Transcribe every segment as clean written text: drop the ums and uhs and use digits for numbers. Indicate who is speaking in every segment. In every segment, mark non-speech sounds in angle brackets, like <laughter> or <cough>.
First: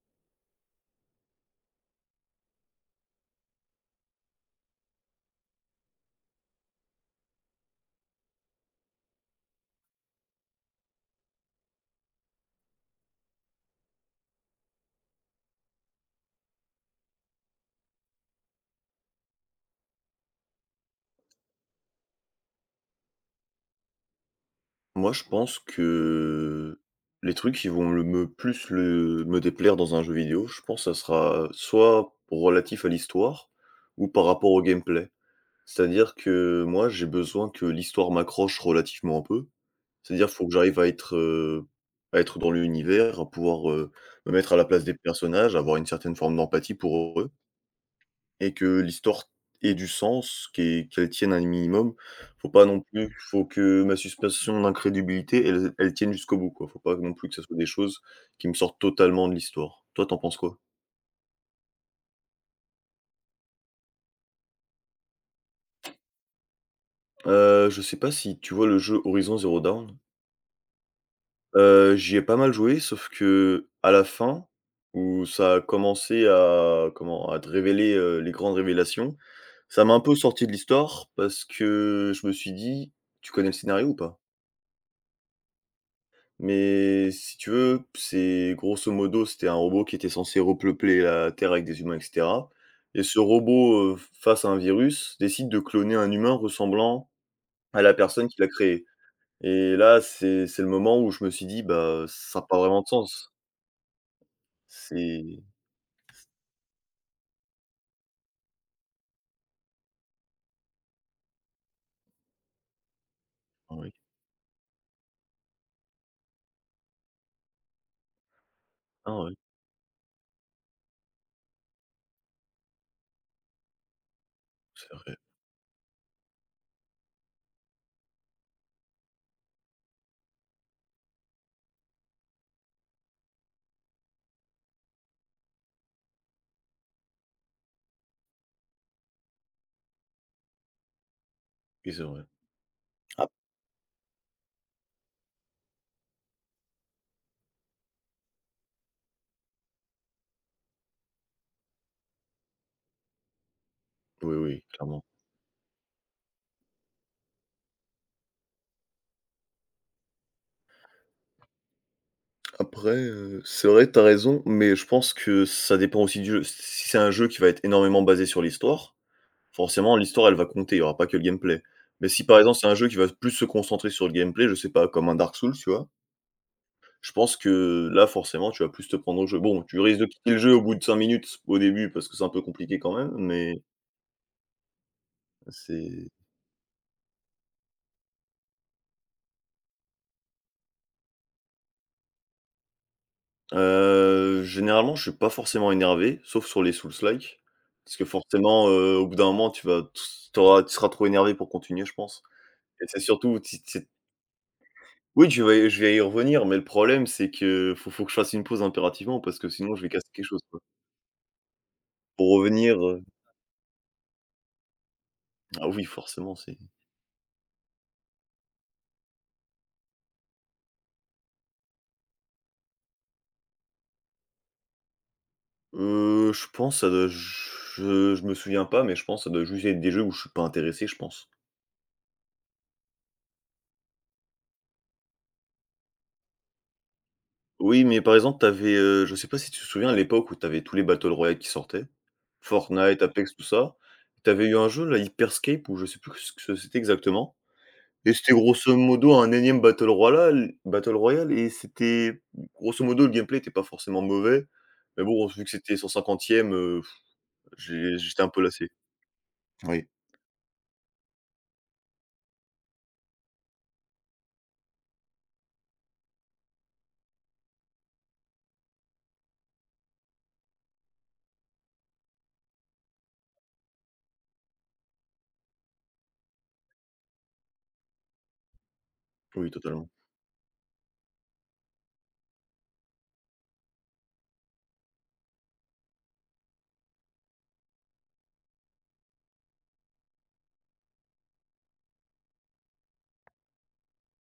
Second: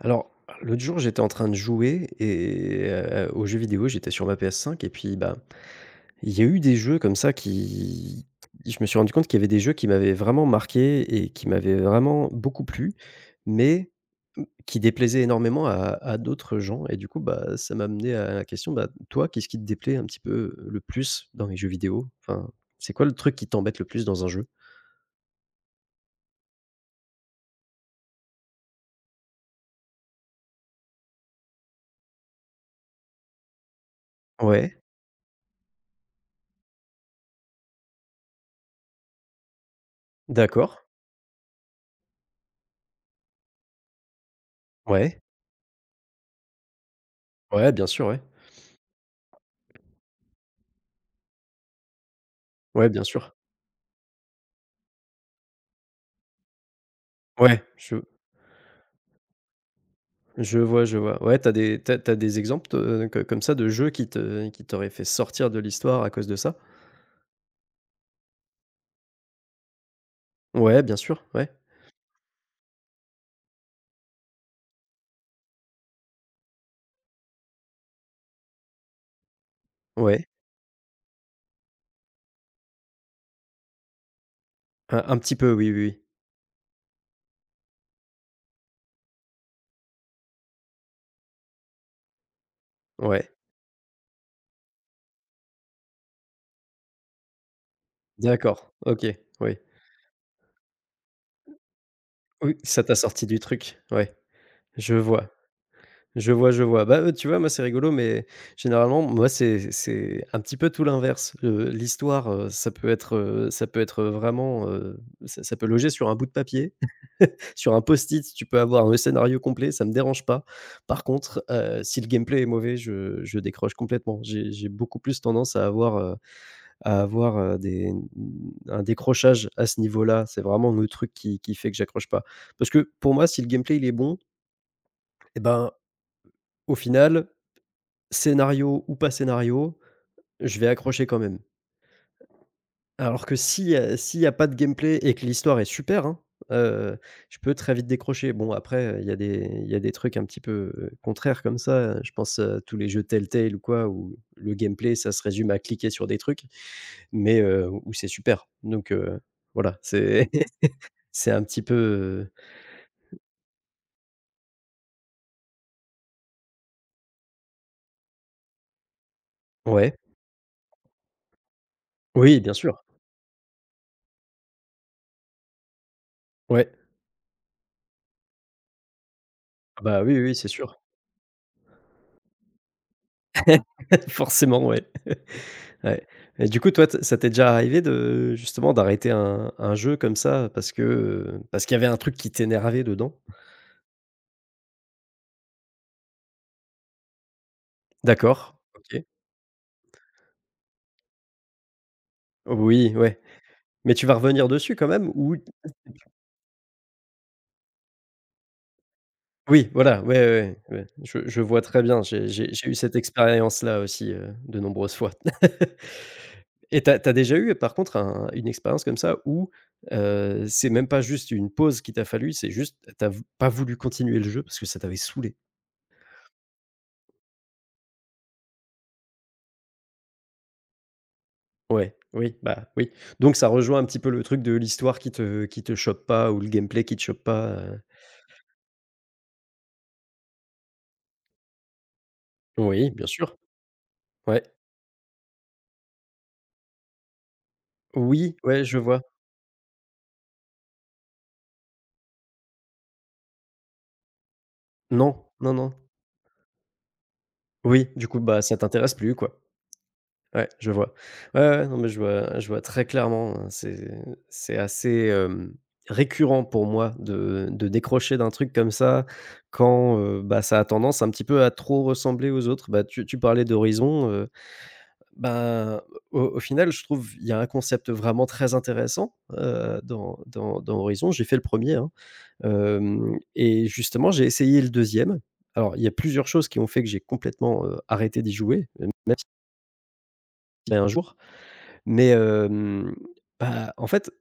Speaker 1: Alors, l'autre jour, j'étais en train de jouer et aux jeux vidéo, j'étais sur ma PS5 et puis, bah, il y a eu des jeux comme ça qui je me suis rendu compte qu'il y avait des jeux qui m'avaient vraiment marqué et qui m'avaient vraiment beaucoup plu, mais qui déplaisaient énormément à d'autres gens. Et du coup, bah, ça m'a amené à la question, bah, toi, qu'est-ce qui te déplaît un petit peu, le plus dans les jeux vidéo? Enfin, c'est quoi le truc qui t'embête le plus dans un jeu?
Speaker 2: Moi, je pense que les trucs qui vont le me plus le me déplaire dans un jeu vidéo, je pense ça sera soit relatif à l'histoire ou par rapport au
Speaker 1: Ouais,
Speaker 2: gameplay. C'est-à-dire que moi, j'ai besoin que l'histoire m'accroche relativement un peu. C'est-à-dire, faut que j'arrive
Speaker 1: d'accord.
Speaker 2: à être dans l'univers, à pouvoir, me mettre à la place des
Speaker 1: Ouais,
Speaker 2: personnages, avoir une certaine forme d'empathie pour eux
Speaker 1: ouais, bien sûr, ouais.
Speaker 2: et que l'histoire ait du sens, qu'elle tienne un minimum. Faut pas non
Speaker 1: Ouais, bien
Speaker 2: plus
Speaker 1: sûr.
Speaker 2: faut que ma suspension d'incrédulité, elle tienne jusqu'au bout, quoi. Faut pas non plus que ce soit
Speaker 1: Ouais,
Speaker 2: des choses
Speaker 1: je...
Speaker 2: qui me sortent totalement de l'histoire. Toi, t'en penses quoi?
Speaker 1: Je vois, je vois. Ouais, t'as des exemples de, co comme ça, de jeux qui te qui t'auraient fait sortir de l'histoire à cause de ça?
Speaker 2: Je sais pas si tu vois le jeu Horizon Zero Dawn?
Speaker 1: Ouais, bien sûr, ouais.
Speaker 2: J'y ai pas mal joué, sauf que à la fin, où ça a commencé à comment? À te révéler, les grandes révélations, ça m'a un peu
Speaker 1: Ouais.
Speaker 2: sorti de l'histoire parce que je me suis dit: «Tu connais le scénario ou pas?»
Speaker 1: Un petit peu, oui, oui, oui.
Speaker 2: Mais si tu veux, c'est grosso modo, c'était un robot qui était censé repeupler la Terre avec des humains et cetera et ce
Speaker 1: Ouais.
Speaker 2: robot, face à un virus, décide de cloner un humain ressemblant à la personne qui l'a
Speaker 1: D'accord,
Speaker 2: créé
Speaker 1: OK, oui.
Speaker 2: et là, c'est le moment où je me suis dit: «Bah, ça a
Speaker 1: Oui,
Speaker 2: pas vraiment
Speaker 1: ça
Speaker 2: de
Speaker 1: t'a sorti
Speaker 2: sens».
Speaker 1: du truc. Ouais, je vois.
Speaker 2: C'est
Speaker 1: Je vois, je vois. Bah, tu vois, moi, c'est rigolo, mais généralement, moi, c'est un petit peu tout l'inverse. L'histoire, ça
Speaker 2: ah
Speaker 1: peut
Speaker 2: oui.
Speaker 1: être, vraiment, ça ça peut loger sur un bout de papier. <laughs> Sur un post-it, tu peux avoir un
Speaker 2: Ah oui,
Speaker 1: scénario complet, ça me dérange pas. Par contre, si le gameplay est mauvais, je décroche complètement. J'ai
Speaker 2: c'est
Speaker 1: beaucoup
Speaker 2: vrai,
Speaker 1: plus tendance à avoir, des un décrochage à ce niveau-là. C'est vraiment le truc qui fait que j'accroche pas. Parce que pour moi, si le gameplay il est bon, et ben, au final, scénario ou pas scénario, je vais accrocher quand même.
Speaker 2: oui, c'est vrai.
Speaker 1: Alors
Speaker 2: Ah
Speaker 1: que si, s'il n'y a pas de gameplay et que l'histoire est super, hein, heu, je peux très vite décrocher. Bon après, il y a des trucs un petit peu, contraires comme ça, je pense à tous les jeux Telltale ou quoi, où
Speaker 2: oui,
Speaker 1: le
Speaker 2: oui,
Speaker 1: gameplay
Speaker 2: clairement.
Speaker 1: ça se résume à cliquer sur des trucs, mais où c'est super. Voilà, c'est <laughs> c'est un petit peu,
Speaker 2: Après, c'est vrai, t'as raison, mais je pense que ça dépend aussi du jeu. Si c'est un jeu qui va être énormément basé sur l'histoire.
Speaker 1: ouais.
Speaker 2: Forcément, l'histoire, elle va compter, il y aura pas que le gameplay. Mais si par
Speaker 1: Oui, bien
Speaker 2: exemple, c'est un
Speaker 1: sûr.
Speaker 2: jeu qui va plus se concentrer sur le gameplay, je sais pas, comme un Dark Souls, tu vois?
Speaker 1: Ouais.
Speaker 2: Je pense que là, forcément, tu vas plus te prendre au jeu. Bon, tu
Speaker 1: Ah
Speaker 2: risques
Speaker 1: bah,
Speaker 2: de
Speaker 1: oui, oui,
Speaker 2: quitter
Speaker 1: oui,
Speaker 2: le
Speaker 1: c'est
Speaker 2: jeu au bout
Speaker 1: sûr.
Speaker 2: de 5 minutes au début parce que c'est un peu compliqué quand même, mais
Speaker 1: <laughs> Forcément, ouais. Ouais.
Speaker 2: c'est
Speaker 1: Et du coup, toi, t ça t'est déjà arrivé de justement d'arrêter un jeu comme ça parce que, parce qu'il y avait un truc qui t'énervait dedans?
Speaker 2: généralement, je suis pas forcément énervé, sauf sur les Souls-like, parce que
Speaker 1: D'accord,
Speaker 2: forcément,
Speaker 1: OK.
Speaker 2: au bout d'un moment, tu vas tu auras tu seras trop énervé pour continuer, je pense et
Speaker 1: Oui,
Speaker 2: c'est
Speaker 1: ouais.
Speaker 2: surtout si c'est.
Speaker 1: Mais tu vas revenir dessus quand même
Speaker 2: Oui,
Speaker 1: ou...
Speaker 2: tu vas y je vais y revenir, mais le problème, c'est que faut que je fasse une pause impérativement parce que
Speaker 1: oui,
Speaker 2: sinon je vais
Speaker 1: voilà,
Speaker 2: casser
Speaker 1: ouais,
Speaker 2: quelque chose,
Speaker 1: ouais,
Speaker 2: quoi.
Speaker 1: ouais, ouais. Je vois très bien. J'ai
Speaker 2: Pour
Speaker 1: j'ai j'ai eu
Speaker 2: revenir,
Speaker 1: cette expérience-là aussi, de nombreuses fois.
Speaker 2: ah
Speaker 1: <laughs>
Speaker 2: oui, forcément, c'est
Speaker 1: Et t'as as déjà eu par contre un une expérience comme ça où, c'est même pas juste une pause qui t'a fallu, c'est juste t'as v pas voulu continuer le jeu parce que ça t'avait saoulé?
Speaker 2: je pense ça doit je me souviens pas, mais je pense ça doit juste être des jeux où je suis pas intéressé, je pense.
Speaker 1: Ouais, oui, bah, oui. Donc ça rejoint un petit peu le truc de l'histoire qui te chope pas ou le gameplay qui te chope pas,
Speaker 2: Oui, mais par exemple, je sais pas si tu te souviens à l'époque où t'avais tous les battle royale qui sortaient,
Speaker 1: oui,
Speaker 2: Fortnite,
Speaker 1: bien
Speaker 2: Apex,
Speaker 1: sûr.
Speaker 2: tout ça.
Speaker 1: Ouais.
Speaker 2: T'avais eu un jeu là, Hyperscape, Escape ou je sais plus ce que c'était exactement. Et c'était
Speaker 1: Oui, ouais,
Speaker 2: grosso
Speaker 1: je vois.
Speaker 2: modo un énième battle royal et c'était grosso modo, le gameplay était pas forcément mauvais, mais
Speaker 1: Non,
Speaker 2: bon, vu que
Speaker 1: non, non.
Speaker 2: c'était son cinquantième,
Speaker 1: Oui, du coup,
Speaker 2: j'étais un peu
Speaker 1: bah, ça
Speaker 2: lassé.
Speaker 1: t'intéresse plus, quoi.
Speaker 2: Oui,
Speaker 1: Ouais, je vois. Ouais, ouais, non, mais je vois très clairement, hein. C'est assez, hem, récurrent pour moi de décrocher d'un truc comme ça quand, bah, ça a tendance un petit peu à trop ressembler aux autres. Bah, tu parlais d'Horizon. Ben, au au final, je trouve, il y a un concept vraiment très intéressant,
Speaker 2: oui, totalement.
Speaker 1: dans dans Horizon. J'ai fait le premier, hein, hem, et justement, j'ai essayé le deuxième. Alors, il y a plusieurs choses qui ont fait que j'ai complètement, arrêté d'y jouer, même si un jour, mais hem, bah, en fait,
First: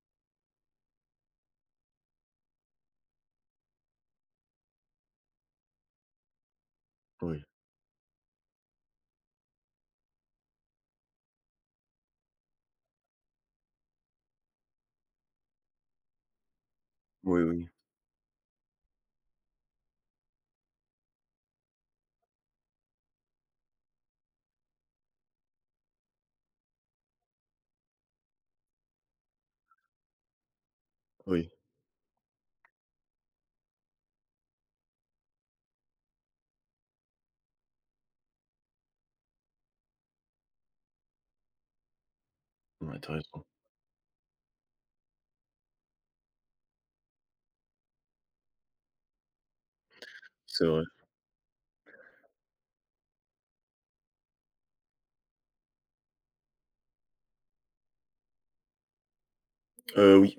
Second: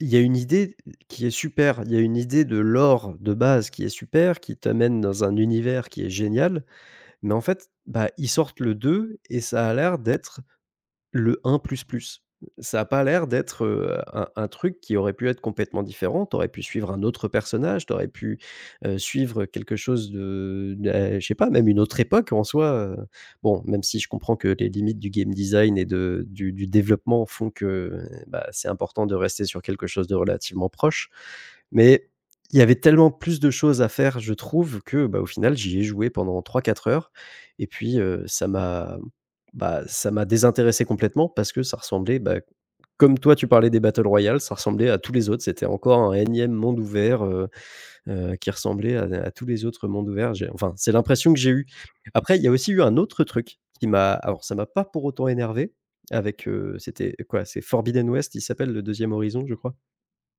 Speaker 1: il y a une idée qui est super. Il y a une idée de lore de base qui est super, qui t'amène dans un univers qui est génial, mais en
Speaker 2: Oui,
Speaker 1: fait, bah, ils sortent le 2 et ça a l'air d'être... Le un plus plus. Ça a pas l'air d'être, un truc qui aurait pu être complètement différent. Tu aurais pu suivre un autre
Speaker 2: oui, oui,
Speaker 1: personnage, tu aurais pu, suivre quelque chose de... bah, je sais pas, même une autre époque en soi. Bon, même si je comprends que les limites du game design et de du développement font que, bah, c'est important de rester sur quelque chose de relativement proche.
Speaker 2: oui.
Speaker 1: Mais il y avait tellement plus de choses à faire, je trouve, que, bah, au final, j'y ai joué pendant trois quatre heures et puis, ça m'a... bah, ça m'a désintéressé complètement parce que ça ressemblait, bah,
Speaker 2: Ouais, tu as
Speaker 1: comme toi
Speaker 2: raison.
Speaker 1: tu parlais des battle royale, ça ressemblait à tous les autres. C'était encore un énième monde ouvert, qui ressemblait à tous les autres mondes ouverts. J'ai
Speaker 2: C'est
Speaker 1: enfin,
Speaker 2: vrai.
Speaker 1: c'est l'impression que j'ai eue. Après, il y a aussi eu un autre truc qui m'a... alors ça m'a pas pour autant énervé, avec, c'était quoi? C'est Forbidden West, il s'appelle, le deuxième Horizon, je crois.
Speaker 2: Oui.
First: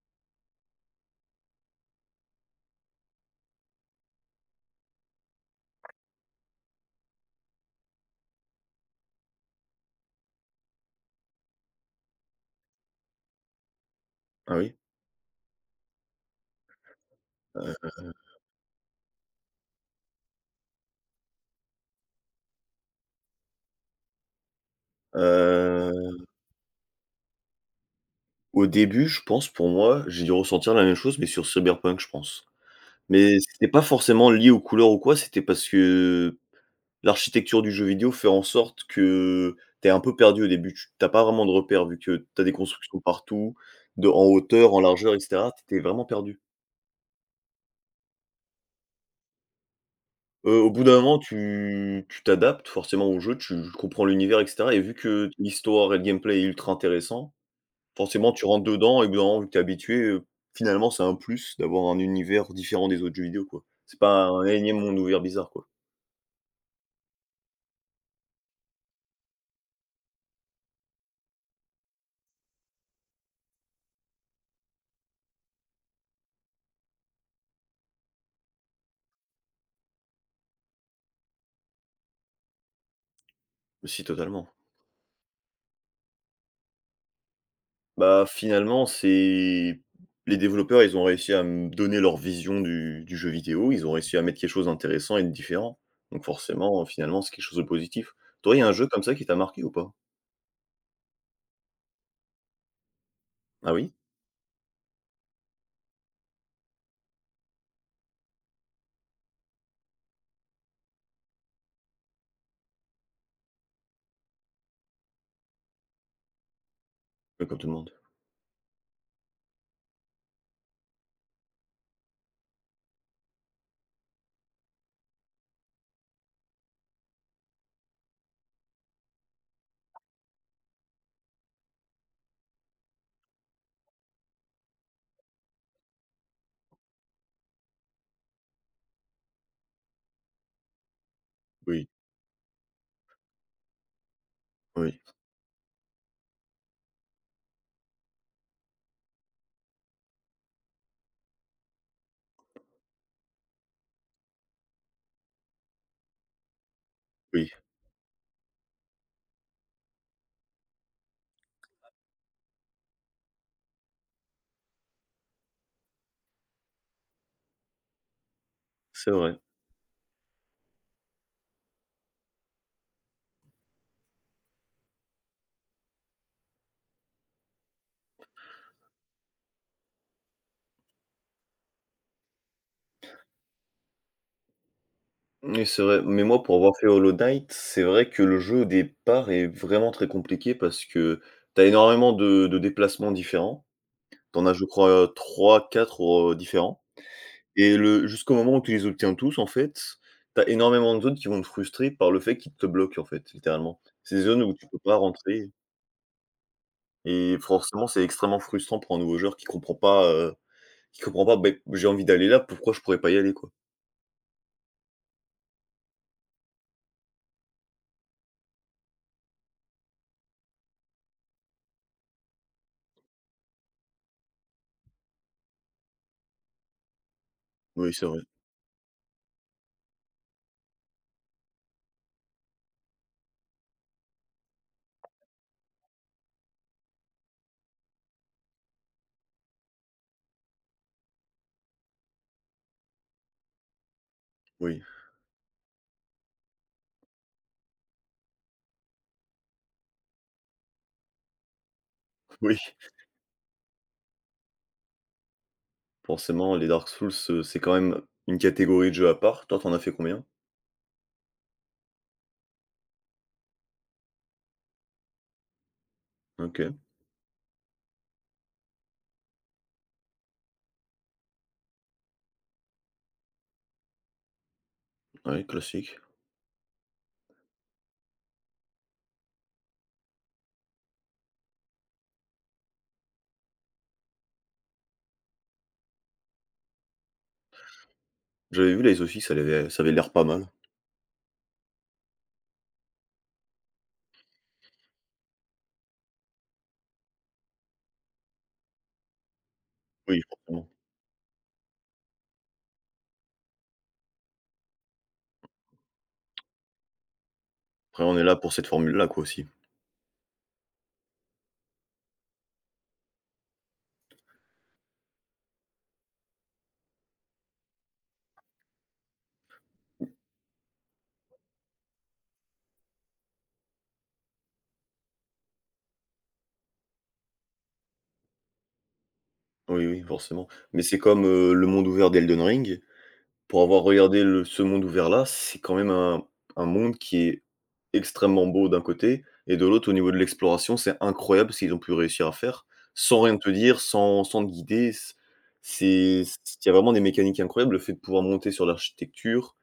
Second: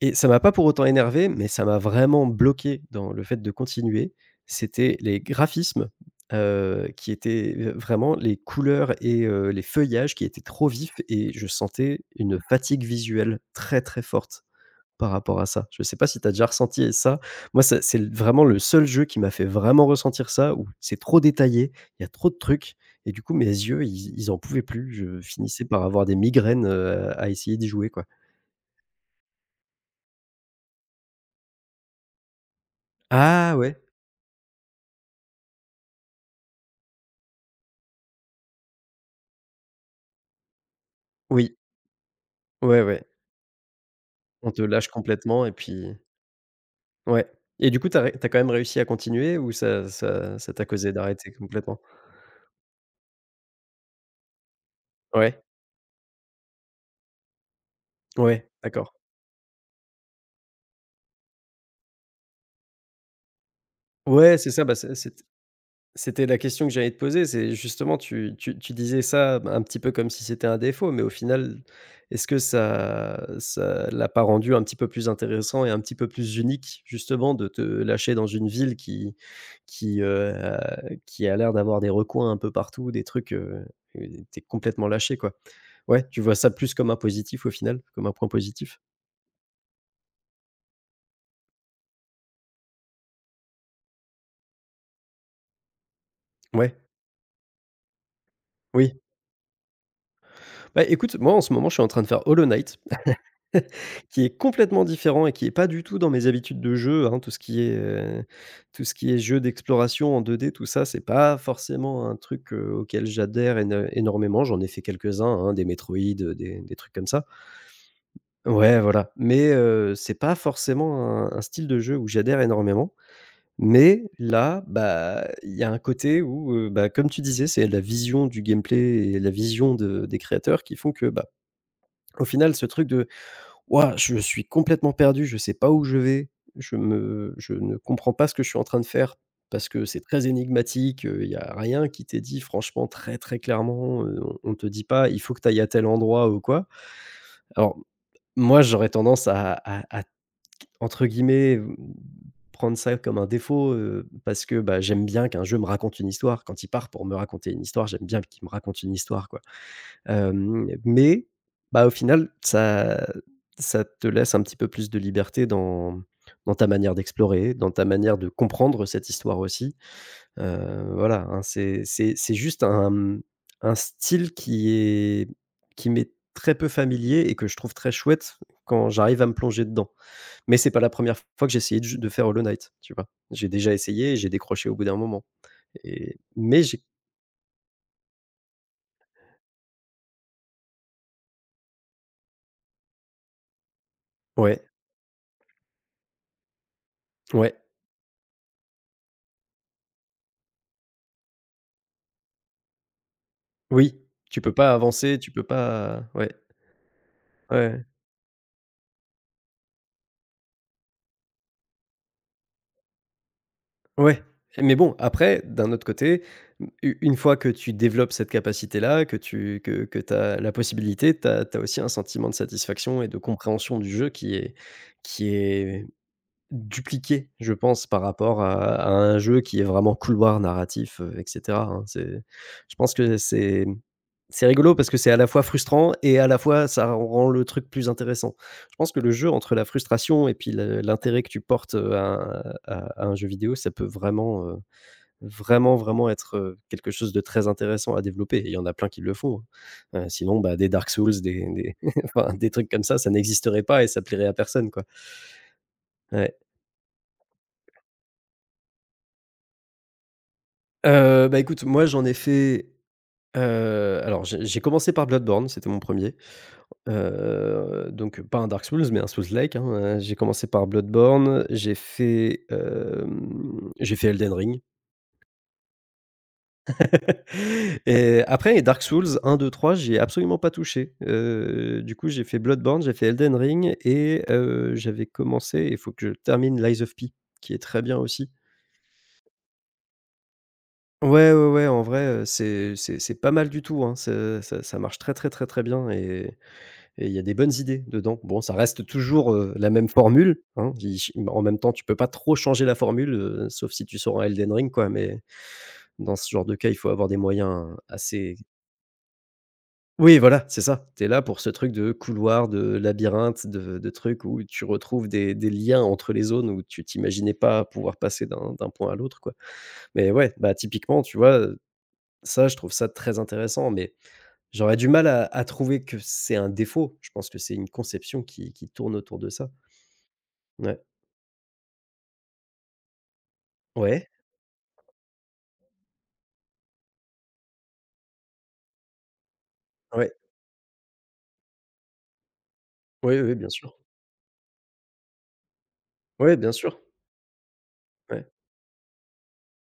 Speaker 1: Et ça m'a pas pour autant énervé, mais ça m'a vraiment bloqué dans le fait de continuer. C'était les graphismes, qui étaient, vraiment les couleurs et les feuillages qui étaient trop vifs, et je sentais une fatigue visuelle très, très forte
Speaker 2: Ah oui?
Speaker 1: par rapport à ça. Je sais pas si tu as déjà ressenti ça? Moi, ça
Speaker 2: Heu,
Speaker 1: c'est l vraiment le seul jeu qui m'a fait vraiment ressentir ça, où c'est trop détaillé, il y a trop de trucs, et du coup mes yeux, ils en pouvaient plus. Je finissais par avoir des
Speaker 2: heu,
Speaker 1: migraines, à essayer d'y jouer, quoi.
Speaker 2: au début, je pense pour moi, j'ai dû ressentir la même chose, mais sur Cyberpunk, je pense. Mais
Speaker 1: Ah
Speaker 2: c'était
Speaker 1: ouais?
Speaker 2: pas forcément lié aux couleurs ou quoi, c'était parce que l'architecture du jeu vidéo fait en sorte que tu es un peu perdu au début. Tu pas vraiment de
Speaker 1: Oui.
Speaker 2: repères vu que tu as des
Speaker 1: Ouais,
Speaker 2: constructions
Speaker 1: ouais.
Speaker 2: partout, de en
Speaker 1: On te
Speaker 2: hauteur, en
Speaker 1: lâche
Speaker 2: largeur et
Speaker 1: complètement
Speaker 2: cetera,
Speaker 1: et
Speaker 2: tu étais
Speaker 1: puis...
Speaker 2: vraiment perdu.
Speaker 1: ouais. Et du coup, tu as quand même réussi à continuer ou ça ça t'a
Speaker 2: Au bout
Speaker 1: causé
Speaker 2: d'un moment,
Speaker 1: d'arrêter complètement?
Speaker 2: tu t'adaptes forcément au jeu, tu comprends l'univers et cetera et vu que
Speaker 1: Ouais,
Speaker 2: l'histoire et le gameplay est ultra intéressant, forcément tu
Speaker 1: ouais,
Speaker 2: rentres
Speaker 1: d'accord.
Speaker 2: dedans et au bout d'un moment, vu que tu es habitué, finalement, c'est un plus d'avoir un univers différent des autres jeux vidéo, quoi. C'est pas
Speaker 1: Ouais,
Speaker 2: un
Speaker 1: c'est ça, bah,
Speaker 2: énième monde ouvert bizarre, quoi.
Speaker 1: c'était la question que j'allais te poser, c'est justement tu disais ça, bah, un petit peu comme si c'était un défaut, mais au final, est-ce que ça l'a pas rendu un petit peu plus intéressant et un petit peu plus unique, justement, de te lâcher dans une ville qui, a qui a l'air d'avoir des recoins un peu partout, des trucs,
Speaker 2: Si,
Speaker 1: tu es
Speaker 2: totalement.
Speaker 1: complètement lâché, quoi? Ouais, tu vois ça plus comme un positif au final? Comme un
Speaker 2: Bah,
Speaker 1: point positif?
Speaker 2: finalement, c'est les développeurs, ils ont réussi à me donner leur vision du jeu vidéo. Ils ont réussi à mettre quelque chose d'intéressant et de différent. Donc
Speaker 1: Ouais,
Speaker 2: forcément, finalement, c'est quelque chose de positif. Toi, il y a un jeu
Speaker 1: oui.
Speaker 2: comme ça qui t'a marqué ou pas?
Speaker 1: Bah, écoute, moi en ce moment, je suis en train de faire Hollow Knight,
Speaker 2: Ah oui?
Speaker 1: <laughs> qui est complètement différent et qui est pas du tout dans mes habitudes de jeu, hein. Tout ce qui est jeu d'exploration en 2D, tout ça, c'est pas forcément un truc, auquel j'adhère éno énormément. J'en ai fait quelques-uns, hein, des Metroid, des trucs comme ça.
Speaker 2: Ouais, comme tout le monde.
Speaker 1: Ouais, voilà, mais c'est pas forcément un style de jeu où j'adhère énormément. Mais là, bah, il y a un côté où, bah, comme tu disais, c'est la vision du gameplay et la vision de des créateurs qui font que, bah, au final, ce truc de: «Waouh, je suis complètement perdu, je sais pas où je vais, je ne comprends pas ce que je suis en train de faire», parce que c'est très énigmatique, il y a rien
Speaker 2: Oui,
Speaker 1: qui t'est dit franchement très, très clairement, on te dit
Speaker 2: oui,
Speaker 1: pas: «Il faut que tu ailles à tel endroit» ou quoi. Alors moi, j'aurais tendance à entre guillemets, mmh, prendre ça comme un défaut, parce que, bah, j'aime bien qu'un jeu me raconte une histoire. Quand il part pour me
Speaker 2: oui,
Speaker 1: raconter une histoire, j'aime bien qu'il me raconte une histoire, quoi. Hem, mais, bah, au final, ça ça te laisse un petit peu plus de liberté dans dans ta manière d'explorer, dans ta manière de comprendre cette
Speaker 2: c'est vrai.
Speaker 1: histoire aussi. Voilà, hein, c'est c'est juste un, mmh, un style qui est qui m'est très peu familier et que je trouve très chouette quand j'arrive à me plonger dedans. Mais c'est pas la première fois que j'ai essayé de faire Hollow Knight, tu vois? J'ai déjà essayé et j'ai décroché au bout d'un moment
Speaker 2: Oui, c'est vrai.
Speaker 1: et
Speaker 2: Mais moi, pour
Speaker 1: mais
Speaker 2: avoir
Speaker 1: j'ai
Speaker 2: fait Hollow Knight, c'est vrai que le jeu, au départ, est vraiment très compliqué parce que t'as énormément de déplacements différents. T'en as, je
Speaker 1: ouais,
Speaker 2: crois, trois quatre différents.
Speaker 1: ouais,
Speaker 2: Et le jusqu'au moment où tu les obtiens tous, en fait, tu as énormément de zones qui vont te frustrer par le fait qu'ils te bloquent, en fait, littéralement.
Speaker 1: oui,
Speaker 2: C'est des
Speaker 1: tu
Speaker 2: zones
Speaker 1: peux
Speaker 2: où tu
Speaker 1: pas
Speaker 2: peux pas
Speaker 1: avancer, tu peux
Speaker 2: rentrer
Speaker 1: pas... ouais,
Speaker 2: et
Speaker 1: ouais,
Speaker 2: forcément, c'est extrêmement frustrant pour un nouveau joueur qui comprend pas, Ben j'ai envie d'aller là, pourquoi je pourrais pas y aller, quoi?
Speaker 1: ouais, mais bon, après, d'un autre côté, u une fois que tu développes cette capacité-là, que tu as la possibilité, tu as aussi un sentiment de satisfaction et de compréhension du jeu qui est dupliqué, je pense,
Speaker 2: Oui,
Speaker 1: par
Speaker 2: c'est vrai.
Speaker 1: rapport à un jeu qui est vraiment couloir narratif, et cetera, hein. C'est je pense que c'est rigolo parce que c'est à la fois frustrant et à la fois ça rend le truc plus intéressant. Je pense que le jeu entre la frustration et puis le l'intérêt que tu portes, à un jeu vidéo, ça peut
Speaker 2: Oui,
Speaker 1: vraiment, vraiment être, quelque chose de très intéressant à développer. Et il y en a plein qui le font, hein. Sinon, bah, des Dark Souls, des <laughs> enfin,
Speaker 2: <laughs>
Speaker 1: des
Speaker 2: oui,
Speaker 1: trucs comme ça n'existerait pas et ça plairait à personne, quoi. Ouais.
Speaker 2: forcément, les Dark Souls, c'est quand même une catégorie de jeu à part. Toi, t'en as fait combien?
Speaker 1: Bah, écoute, moi, j'en ai fait, alors j'ai commencé par Bloodborne, c'était mon premier.
Speaker 2: OK,
Speaker 1: Er Donc pas un Dark Souls, mais un Souls-like, hein, j'ai commencé par Bloodborne, j'ai fait Elden Ring.
Speaker 2: ouais, classique.
Speaker 1: <laughs> Et après Dark Souls 1, 2, 3, j'ai absolument pas touché, du coup, j'ai fait Bloodborne, j'ai fait Elden Ring et j'avais commencé, il faut que je termine Lies of P, qui est très bien aussi.
Speaker 2: J'avais vu les aussi, ça avait l'air pas mal.
Speaker 1: Ouais, ouais, ouais, en vrai, c'est pas mal du tout, hein. Ce Ça marche très, très, très, très bien et il y a des bonnes idées dedans. Bon, ça reste toujours, la même
Speaker 2: Oui,
Speaker 1: formule,
Speaker 2: forcément.
Speaker 1: hein. Il En même temps, tu peux pas trop changer la formule, sauf si tu sors un Elden Ring, quoi, mais dans ce genre de cas, il faut avoir des moyens
Speaker 2: Après, on est là
Speaker 1: assez...
Speaker 2: pour cette formule-là, quoi, aussi.
Speaker 1: Oui, voilà, c'est ça. T'es là pour ce truc de couloir, de labyrinthe, de trucs où tu retrouves des liens entre les zones où tu t'imaginais pas pouvoir passer d'un point à l'autre, quoi. Mais ouais, bah, typiquement, tu vois? Ça, je trouve ça très intéressant, mais j'aurais du mal à trouver que c'est un défaut. Je pense que c'est une conception qui tourne autour de ça.
Speaker 2: Oui, oui, forcément.
Speaker 1: Ouais.
Speaker 2: Mais c'est comme, le monde ouvert d'Elden Ring. Pour avoir
Speaker 1: Ouais,
Speaker 2: regardé le ce monde ouvert-là, c'est quand même un monde qui est extrêmement beau d'un côté et de l'autre, au niveau
Speaker 1: ouais.
Speaker 2: de l'exploration, c'est incroyable ce qu'ils ont pu réussir à faire,
Speaker 1: Oui,
Speaker 2: sans
Speaker 1: oui,
Speaker 2: rien
Speaker 1: bien
Speaker 2: te
Speaker 1: sûr.
Speaker 2: dire, sans te guider.
Speaker 1: Ouais, bien
Speaker 2: C'est il y a
Speaker 1: sûr.
Speaker 2: vraiment des mécaniques incroyables, le fait de pouvoir
Speaker 1: Ouais.
Speaker 2: monter sur l'architecture,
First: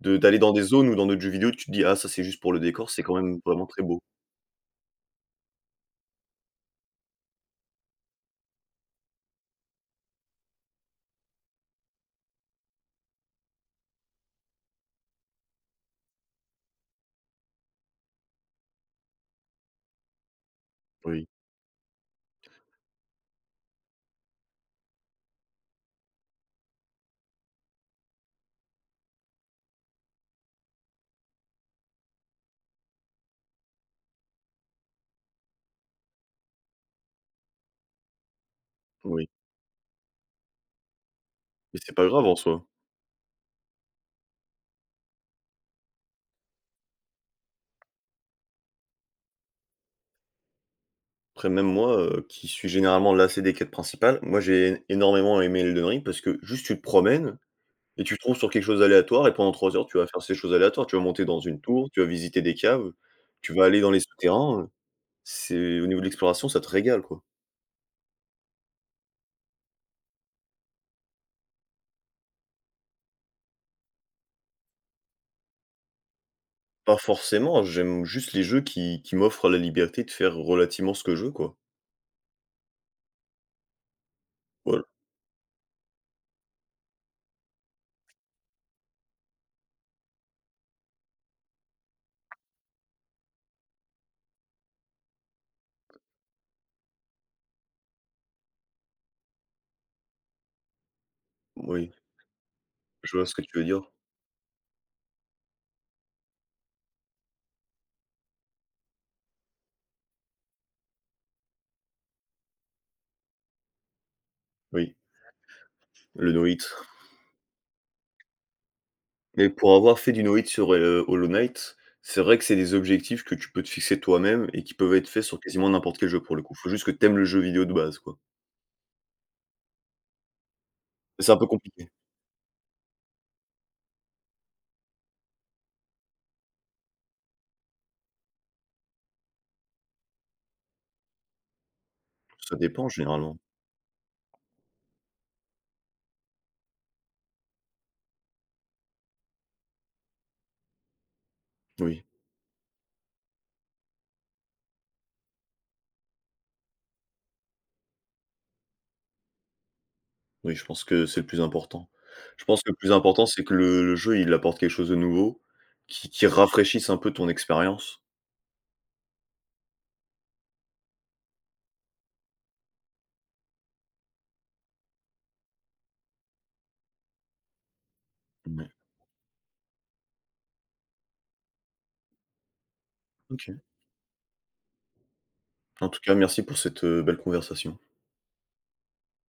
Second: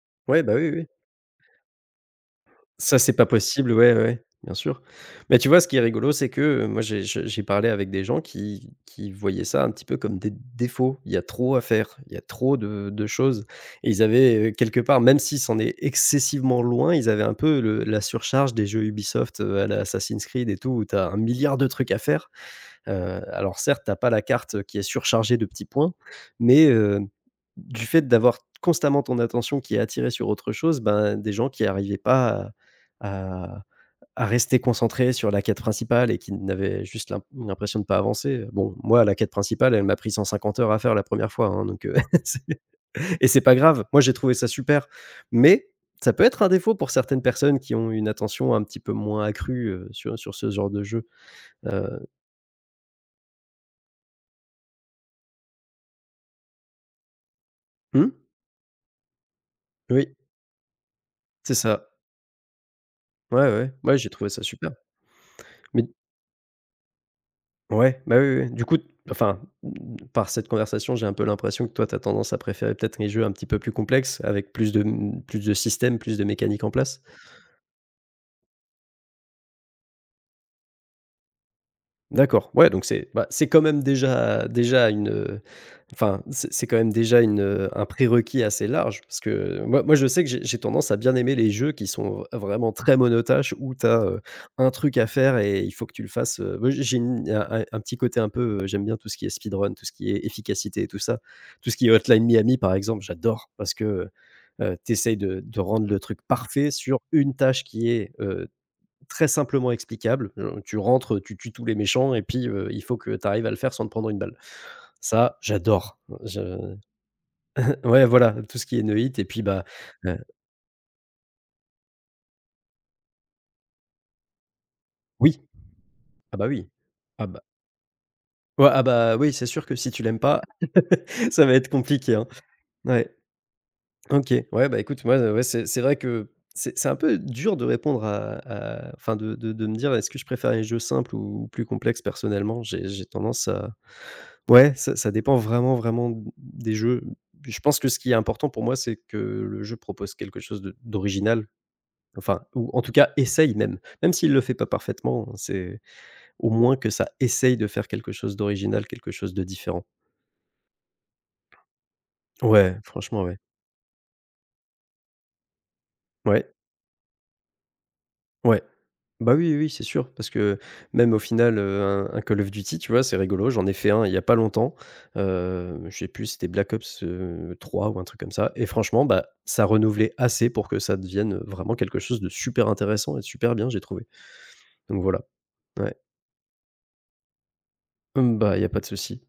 Speaker 2: de d'aller
Speaker 1: Ouais,
Speaker 2: dans
Speaker 1: bah,
Speaker 2: des
Speaker 1: oui, oui.
Speaker 2: zones ou dans d'autres jeux vidéo, tu te dis: «Ah ça, c'est juste pour le décor»,
Speaker 1: Ça,
Speaker 2: c'est
Speaker 1: c'est
Speaker 2: quand
Speaker 1: pas
Speaker 2: même vraiment
Speaker 1: possible,
Speaker 2: très
Speaker 1: ouais,
Speaker 2: beau.
Speaker 1: ouais, ouais, bien sûr. Mais tu vois, ce qui est rigolo, c'est que, moi, j'ai je j'ai parlé avec des gens qui voyaient ça un petit peu comme des défauts. Il y a trop à faire, il y a trop de choses et ils avaient, quelque part, même si c'en est excessivement loin, ils avaient un peu le la surcharge des jeux Ubisoft, à la Assassin's Creed et tout, où tu as 1
Speaker 2: Oui,
Speaker 1: milliard de trucs à faire. Heu, alors certes, t'as pas la carte, qui est surchargée de petits points, mais du fait d'avoir constamment ton attention qui est attirée sur autre chose, ben, des gens qui arrivaient pas à à à rester concentrés sur la quête principale et qui n'avaient juste l'impression de pas avancer. Bon, moi, la
Speaker 2: oui.
Speaker 1: quête principale, elle m'a pris 150 heures à faire la première fois, hein,
Speaker 2: Mais
Speaker 1: donc
Speaker 2: c'est pas
Speaker 1: <laughs>
Speaker 2: grave en
Speaker 1: c'est...
Speaker 2: soi.
Speaker 1: Et c'est pas grave. Moi, j'ai trouvé ça super, mais ça peut être un défaut pour certaines personnes qui ont une attention un petit peu moins accrue, sur ce genre de jeu.
Speaker 2: Après même moi,
Speaker 1: Heu,
Speaker 2: qui suis généralement lassé des quêtes principales, moi j'ai énormément aimé Elden Ring parce que juste tu te promènes et
Speaker 1: mmh?
Speaker 2: tu tombes sur quelque chose aléatoire et pendant 3 heures tu vas
Speaker 1: Oui.
Speaker 2: faire ces choses aléatoires. Tu vas monter dans
Speaker 1: C'est
Speaker 2: une tour,
Speaker 1: ça.
Speaker 2: tu vas visiter des caves,
Speaker 1: Ouais,
Speaker 2: tu vas
Speaker 1: ouais,
Speaker 2: aller dans
Speaker 1: ouais,
Speaker 2: les
Speaker 1: j'ai trouvé ça
Speaker 2: souterrains,
Speaker 1: super.
Speaker 2: c'est au
Speaker 1: Mais
Speaker 2: niveau de l'exploration, ça te régale, quoi.
Speaker 1: ouais, bah, oui, oui. Du coup, enfin, par cette conversation, j'ai un peu l'impression que toi, tu as tendance à préférer peut-être les jeux un petit peu plus complexes avec plus de, mmh, plus de systèmes, plus de mécaniques en
Speaker 2: Pas
Speaker 1: place?
Speaker 2: forcément, j'aime juste les jeux qui m'offrent la liberté de faire relativement ce que je veux, quoi.
Speaker 1: D'accord, ouais, donc c'est bah, c'est quand même déjà
Speaker 2: Voilà,
Speaker 1: déjà une, enfin, c'est quand même déjà une, un prérequis assez large parce que moi je sais que j'ai tendance à bien aimer les jeux qui sont vraiment très monotaches où tu as un truc à faire et il faut que tu le fasses, moi j'ai une un petit côté un peu, j'aime bien tout ce qui est speedrun, tout ce qui est efficacité et tout ça. Tout ce qui
Speaker 2: oui,
Speaker 1: est Hotline Miami par exemple,
Speaker 2: je vois ce que
Speaker 1: j'adore
Speaker 2: tu veux
Speaker 1: parce
Speaker 2: dire.
Speaker 1: que, heu, tu essayes de rendre le truc parfait sur une tâche qui est très simplement explicable, tu rentres, tu tues tous les méchants et puis, il faut que tu arrives à le faire sans te prendre une balle.
Speaker 2: Oui,
Speaker 1: Ça, j'adore, hein.
Speaker 2: le No Hit.
Speaker 1: Je <laughs> Ouais, voilà, tout ce qui est Neuhit et puis,
Speaker 2: Mais
Speaker 1: bah,
Speaker 2: pour avoir fait
Speaker 1: heu,
Speaker 2: du no hit sur, Hollow Knight, c'est vrai que c'est des objectifs que tu peux te fixer toi-même et qui peuvent être faits sur
Speaker 1: oui,
Speaker 2: quasiment n'importe quel jeu pour le coup.
Speaker 1: oui.
Speaker 2: Faut juste que t'aimes le
Speaker 1: Ah
Speaker 2: jeu
Speaker 1: bah
Speaker 2: vidéo de base, quoi.
Speaker 1: ouais, ah bah, oui, c'est sûr que si tu l'aimes pas,
Speaker 2: C'est
Speaker 1: <laughs>
Speaker 2: un
Speaker 1: ça
Speaker 2: peu
Speaker 1: va être
Speaker 2: compliqué.
Speaker 1: compliqué, hein. Ouais, OK. Ouais, bah, écoute, moi, ouais, c'est vrai que c'est un peu dur de répondre à enfin, de me dire: «Est-ce que je préfère les jeux simples ou plus complexes?»
Speaker 2: Ça
Speaker 1: Personnellement,
Speaker 2: dépend
Speaker 1: j'ai
Speaker 2: généralement.
Speaker 1: tendance à... Ouais, ça dépend vraiment, vraiment des jeux. Je pense que ce qui est important pour moi, c'est que le jeu propose quelque chose de d'original,
Speaker 2: Oui,
Speaker 1: enfin, ou en tout cas essaye même. Même s'il ne le fait pas parfaitement, c'est au moins que ça essaye de faire quelque chose d'original, quelque chose de différent.
Speaker 2: oui, je pense que c'est le plus important. Je pense que le
Speaker 1: Ouais,
Speaker 2: plus
Speaker 1: franchement,
Speaker 2: important,
Speaker 1: ouais.
Speaker 2: c'est que le jeu, il apporte quelque chose de nouveau, qui
Speaker 1: Ouais,
Speaker 2: rafraîchisse un peu ton expérience.
Speaker 1: ouais. Bah, oui, oui, oui, c'est sûr, parce que même au final, un Call of Duty, tu vois, c'est rigolo, j'en ai fait un il y a pas longtemps, je sais plus, c'était Black Ops, 3 ou un truc comme ça et
Speaker 2: Mouais,
Speaker 1: franchement, bah, ça renouvelait assez pour que ça devienne vraiment quelque chose de super intéressant et de
Speaker 2: OK.
Speaker 1: super bien, j'ai trouvé. Donc voilà,
Speaker 2: En
Speaker 1: ouais.
Speaker 2: tout cas, merci pour cette, belle conversation.
Speaker 1: Mmh, bah, il y a pas de souci.